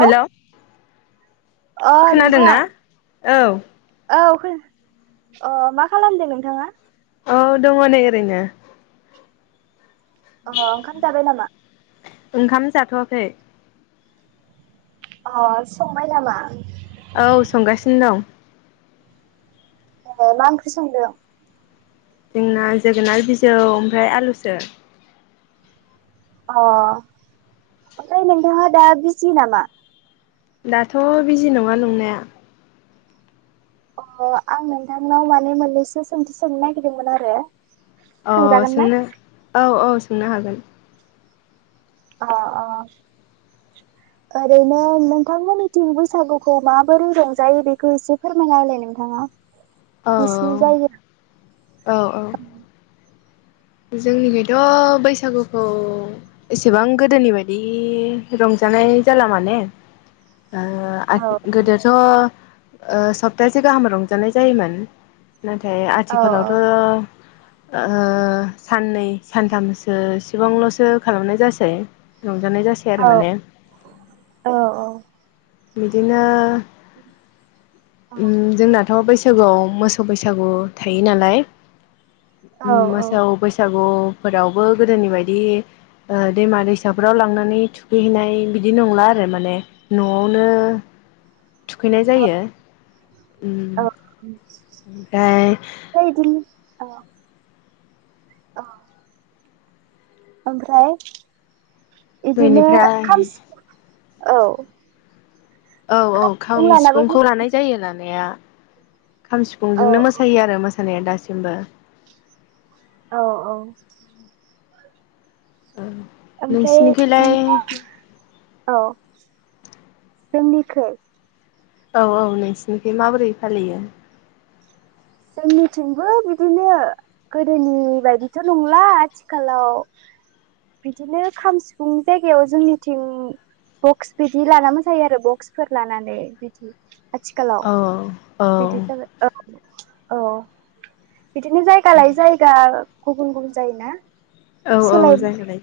Hello अ नोंथां औ खो अ मा खालामदो नोंथाङा? औ दङ नै ओरैनो अह ओंखाम जाबाय नामा? ओंखाम जाथवाखै अ संबाय नामा? औ संगासिनो दं ए मा ओंख्रि संदों? जोंना जोगोनार बिजौ ओमफ्राय आलुसो अ ओमफ्राय नोंथाङा दा बिजि नामा? दाथ' बिजि नङा नंनाया अ आं नोंथांनाव माने मोननैसो सोंथि सोंनो नागिरदोंमोन आरो अ सोंजागोन ना सोंनो औ औ सोंनो हागोन अ अ ओरैनो नोंथांमोननिथिं बैसागुखौ माबोरै रंजायो बेखौ एसे फोरमायना होलाय नोंथाङा औ नोंसिनि जायगायाव औ जोंनिखैथ' बैसागुखौ एसेबां गोदोनि बायदि रंजानाय जाला माने ओ गोदोथ' ओ सप्तासे गाहाम रंजानाय जायोमोन। नाथाय औ आथिखालावथ' ओ साननै सानथामसो इसिबांल'सो खालामनाय जासै रंजानाय जासै औ आरो माने औ औ बिदिनो औ उम जोंनाथ' बै सागुयाव मोसौ बैसागु थायो नालाय औ ओम औ मोसौ बैसागु फोरावबो गोदोनि बायदि ओ दैमा दैसाफ्राव लांनानै थुखैहैनाय बिदि नंला आरो माने न'आवनो थुखैनाय औ जायो उम औ ओमफ्राय फ्राय इदिनो अ अ ओमफ्राय [inaudible] इदिनो बेनिफ्राय खाम सिफु [inaudible] औ औ औ मुं खाम लानाबो सिफुंखौ लानाय जायो लानाया, खाम औ सिफुंजोंनो मोसायो आरो मो मोसानाया दासिमबो औ औ ओ ओमफ्राय नों नोंसिनिखलाय औ [inaudible] जोंनिखै औ औ नोंसिनिखाय माबोरै फालियो? जोंनिथिंबो बिदिनो गोदोनि बायदिथ' नंला आथिखालाव बिदिनो खाम सिफुंनि जायगायाव जोंनिथिं बक्स बिदि लाना मोसायो आरो बक्सफोर लानानै बिदि आथिखालाव औ औ बिदि जाबाय औ [inaudible] औ बिदिनो जायगा लायै जायगा गुबुन गुबुन जायोना। औ औ सोलायबाय जागा लायै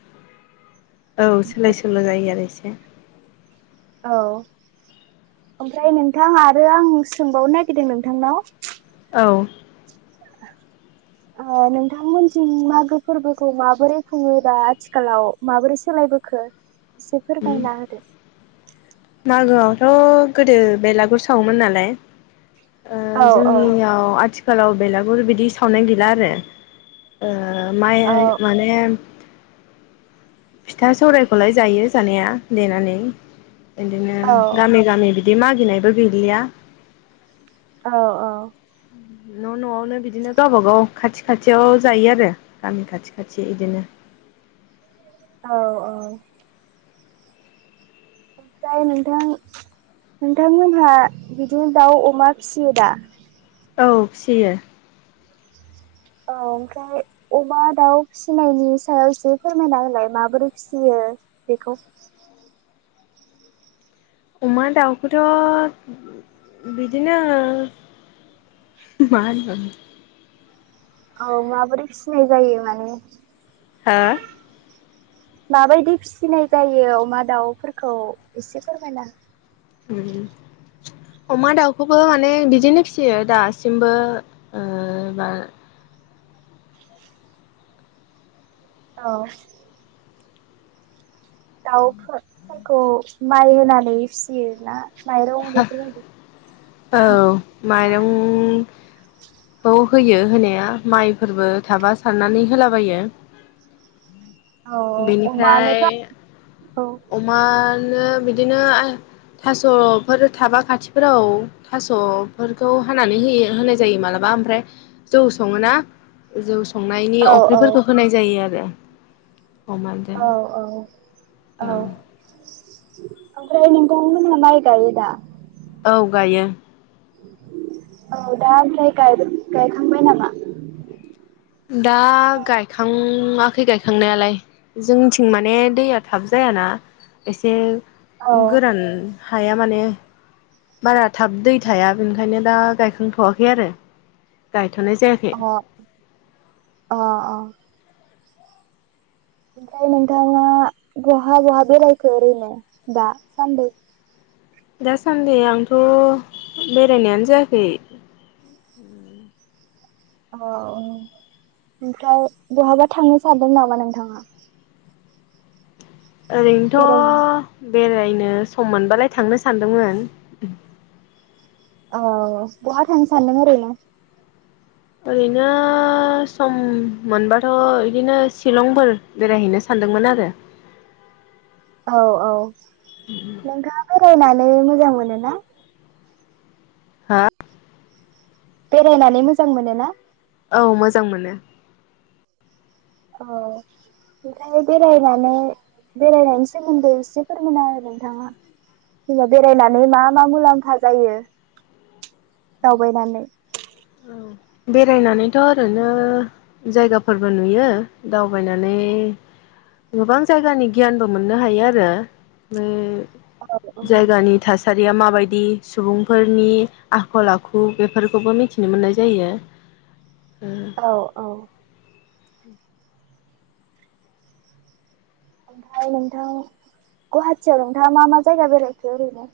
औ सोलाय सोल' जायो आरो एसे। औ ओमफ्राय नोंथां आरो आं सोंबावनो नागिरदों नोंथांनाव औ [inaudible] ओ नोंथांमोनजों मागो फोरबोखौ माबोरै खुङो दा आथिखालाव? माबोरै सोलायबो खौ एसे फोरमायना होदो। मागोआवथ' गोदो बेलागुर सावोमोन नालाय। ओ औ औ जोंनियाव आथिखालाव बेलागुर बिदि सावनाय गैला आरो। ओ माइ औ माने फिथा सौरायखौलाय जायो जानाया देनानै। इदिनो औ गामि गामि बि दि मागिनायबो गैलिया। औ औ। न' न'आवनो बिदिनो गावबा गाव खाथि खाथियाव जायो आरो गामि खाथि खाथि इदिनो। औ औ। ओमफ्राय नोंथां नोंथांमोनहा बिदिनो दाउ अमा फिसियो दा? औ फिसियो। औ ओमफ्राय अमा दाउ फिसिनायनि सायावसो फोरमायनालाय माबोरै फिसियो बेखौ? अमा दाउखौथ' [inaudible] बिदिनो मा [unintelligible] औ माबोरै फिनाय जायो माने? हा माबायदि फिसिनाय जायो अमा दाउफोरखौ एसे फोरमायना [inaudible] अमा दाउखौबो माने बिदिनो फिसियो दासिमबो ओ बा औ दाउफो फोरखौ माइ होनानै फिसियोना माइरं बेफोरबायदि औ माइरं खौ होयो होनाया माइफोरबो थाबा सारनानै होलाबायो। औ अमा बेनिफ्राय [unintelligible] औ अमानो बिदिनो थास' फोर थाबा खाथिफोराव थास'फोरखौ हानानै होयो होनाय जायो मालाबा ओमफ्राय जौ सङोना, जौ संनायनि औ औ अफ्रिफोरखौ होनाय जायो आरो। अमाजों औ औ [inaudible] औ। ओमफ्राय नोंथांमोनहा माय गायोदा? औ गायो। औ दा ओमफ्राय गायबा- गायखांबाय नामा? दा गायखांआखै गायखांनायालाय जोंथिं माने दैया थाब जायाना एसे औ गोरान हाया माने बारा थाब दै थाया बेनिखायनो दा गायखांथ'वाखै आरो गायथ'नाय जायाख अ अ अ ओमफ्राय नोंथाङा बहा बहा बेरायखो ओरैनो दा सान्दै? दासान्दि आंथ' बेरायनायानो जायाखै। अ अ ओमफ्राय बहाबा थांनो सानदों नामा नोंथाङा? बेरायहैनो ओरैनोथ' बेरायनो सम मोनबालाय थांनो सानदोंमोन। अ बहा थांनो सान्दों ओरैनो? ओरैनो सम मोनबाथ' इदिनो शिलंफोर बेरायहैनो सानदोंमोन आरो औ औ नोंथाङा बेरायनानै मोजां मोनो ना हा बेरायनानै मोजां मोनो ना औ मोजां मोनो औ ओमफ्राय बेरायनानै बेरायनायनि सोमोन्दै एसे फोरमाना हो नोंथाङा जेनबा बेरायनानै मा मा मुलाम्फा जायो दावबायनानै औ बेरायनानैथ' ओरैनो जायगाफोरबो नुयो दावबायनानै गोबां जायगानि गियानबो मोननो हायोआरो बे औ औ जायगानि थासारिया माबायदि सुबुंफोरनि आखल आखु बेफोरखौबो मिथि मिथिनो मोननाय जायो ओ औ औ ओमफ्राय नोंथां गुवाहाटियाव नोंथाङा मा मा जायगा बेरायखो ओरैनो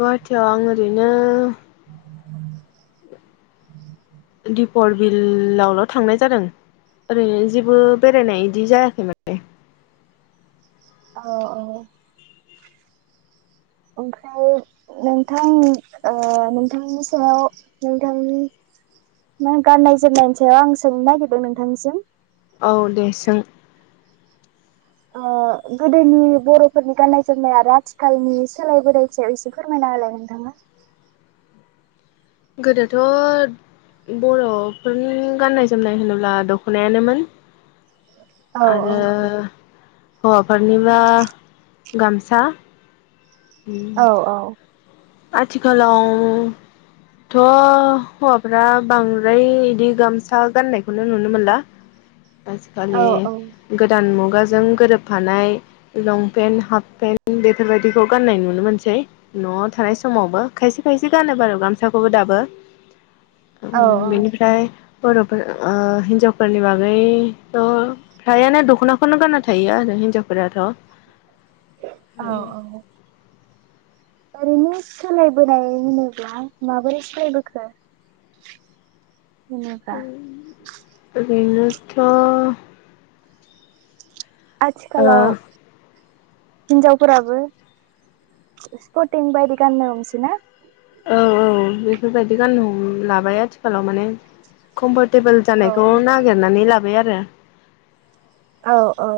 गुवाहाटियाव आं ओरैनो दिपर बिलावल' थांनाय जादों ओरैनो जेबो बेरायनाय इदि जायाखै माने औ औ ओमफ्राय नोंथां ओ नोंथांनि सायाव नोंथांनि नों गाननाय जोमनायनि सायाव आं सोंनो नागिरदों नोंथांनिसिम औ दे सों ओ गोदोनि बर'फोरनि गाननाय जोमनाय आरो आथिखालनि सोलाय बोनाय सायाव एसे फोरमायना होलाय नोंथाङा गोदोथ' बर'फोरनि गाननाय जोमनाय होनोब्ला दख'नायानोमोन औ आरो हौवाफोरनिब्ला गामसा औ औ आथिखालाव थ' हौवाफ्रा बांद्राय इदि गामसा गाननायखौनो नुनो मोनला [inaudible] आजिखालि औ गोदान मुगाजों गोरोबफानाय लंपेन्ट, हाफ पेन्ट बेफोरबायदिखौ गान्नाय नुनो मोनसै नवाव थानाय समावबो खायसे खायसे गानो बारु गामसाखौबो दाबो ओम औ बेनिफ्राय बर'फोर ओ हिनजावफोरनि बागैथ' फ्रायानो दख'नाखौनो गानना थायोआरो हिनजावफोराथ' औ औ ओरैनोथ' ओरैनो सोलायबोनाय होनोब्ला माबोरै सोलायबोखो होनोबा ओरैनोथ' औ आथिखालाव हिनजावफोराबो स्पटिं बायदि गाननो हमसै ना औ औ बेफोरबायदि गाननो लाबाय आथिखालाव माने कमफरटेबोल औ जानायखौ नागिरनानै लाबायआरो औ औ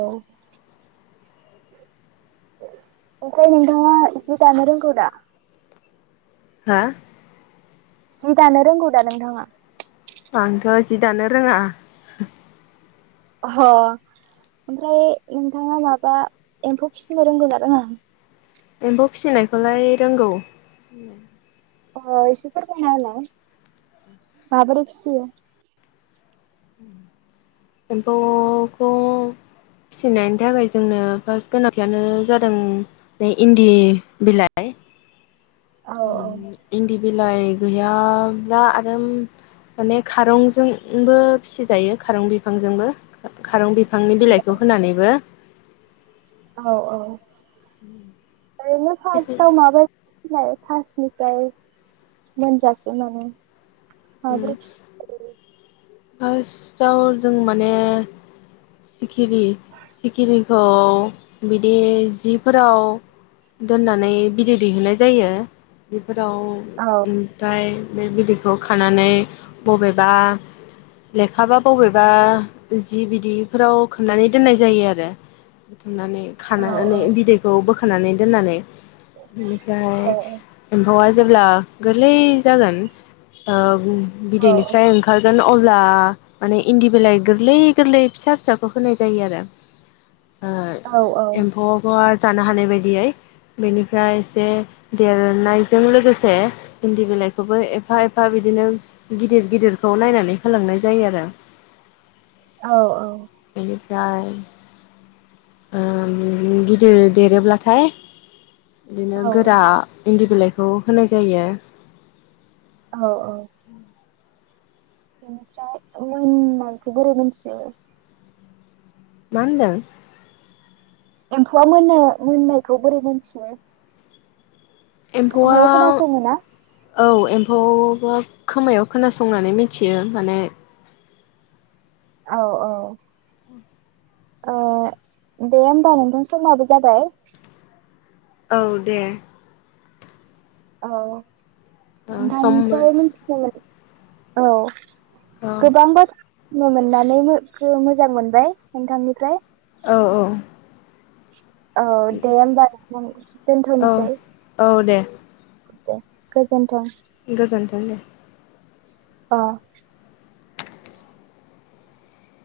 ओमफ्राय नोंथाङा जि दानो रोंगौदा हा जि दानो रोंगौ दा नोंथाङा आंथ' जि दानो रोङा अ ओमफ्राय नोंथाङा माबा एम्फौ फिसिनो रोंगौ रङं एम्फौ फिसिनायखौलाय रोंगौ [inaudible] अ इसेफोरालाय [unintelligible] एमफौखौ फिसिनायनि थाखाय जोंनो फार्स्ट गोनांथियानो जादों बे इन्दि बिलाइ औ औ इन्दि बिलाइ गैयाब्ला आरो माने खारंजोंबो फिसिजायो खारं बिफांजोंबो खारं बिफांनि बिलाइखौ होनानैबो औ औ ओरैनो फार्स्टआव माबाय फासनिफ्राय मोनजासनानै माब्रै फार्स्टआव जों माने सिखिरि सिखिरिखौ बिदि जिफोराव दोननानै भिडियअ दैहुननाय जायो बेफोराव औ ओमफ्राय बे बिदैखौ खानानै बबेबा लेखाबा बबेबा जि बिदिफोराव खोननानै दोननाय जायो आरो बुथुमनानै औ खानानै बिदैखौ बोखोनानै दोननानै बेनिफ्राय औ एम्फौआ जेब्ला गोरलै जागोन औ बिदैनिफ्राय ओंखारगोन अब्ला माने इन्दि बिलाइ गोरलै गोरलै फिसा फिसाखौ होनाय जायो आरो ओ औ एम्फौ जानो हानाय बायदियै बेनिफ्राय एसे देरनायजों लोगोसे इन्दि बिलाइखौबो एफा एफा बिदिनो गिदिर गिदिरखौ नायनानै होलांनाय जायो आरो औ औ बेनिफ्राय ओ गिदिर देरोब्लाथाय बिदिनो औ गोरा इन्दि बिलाइखौ होनाय जायो औ औ बेनिफ्राय उनखौ बोरै मोनसो मा होनदों एम्फौआ मोन मोननायखौ बोरै मोनथियो एम्फौआ खोमायाव खोनासङो ना? औ एम्फौ खोमायाव खोनासंनानै मिथियो माने औ औ दे होमबा नोंथां समाबो जाबाय औ दे औ ओ सम नोंथांफ्राय औ मिथि [unintelligible] औ गोबां बाथ मोननानै मो गो मोजां मोनबाय नोंथांनिफ्राय औ - औ। औ दे होमबा दोन - औ दोनथ'नोसै। औ दे दे गोजोनथों। गोजोन्थों दे। अ।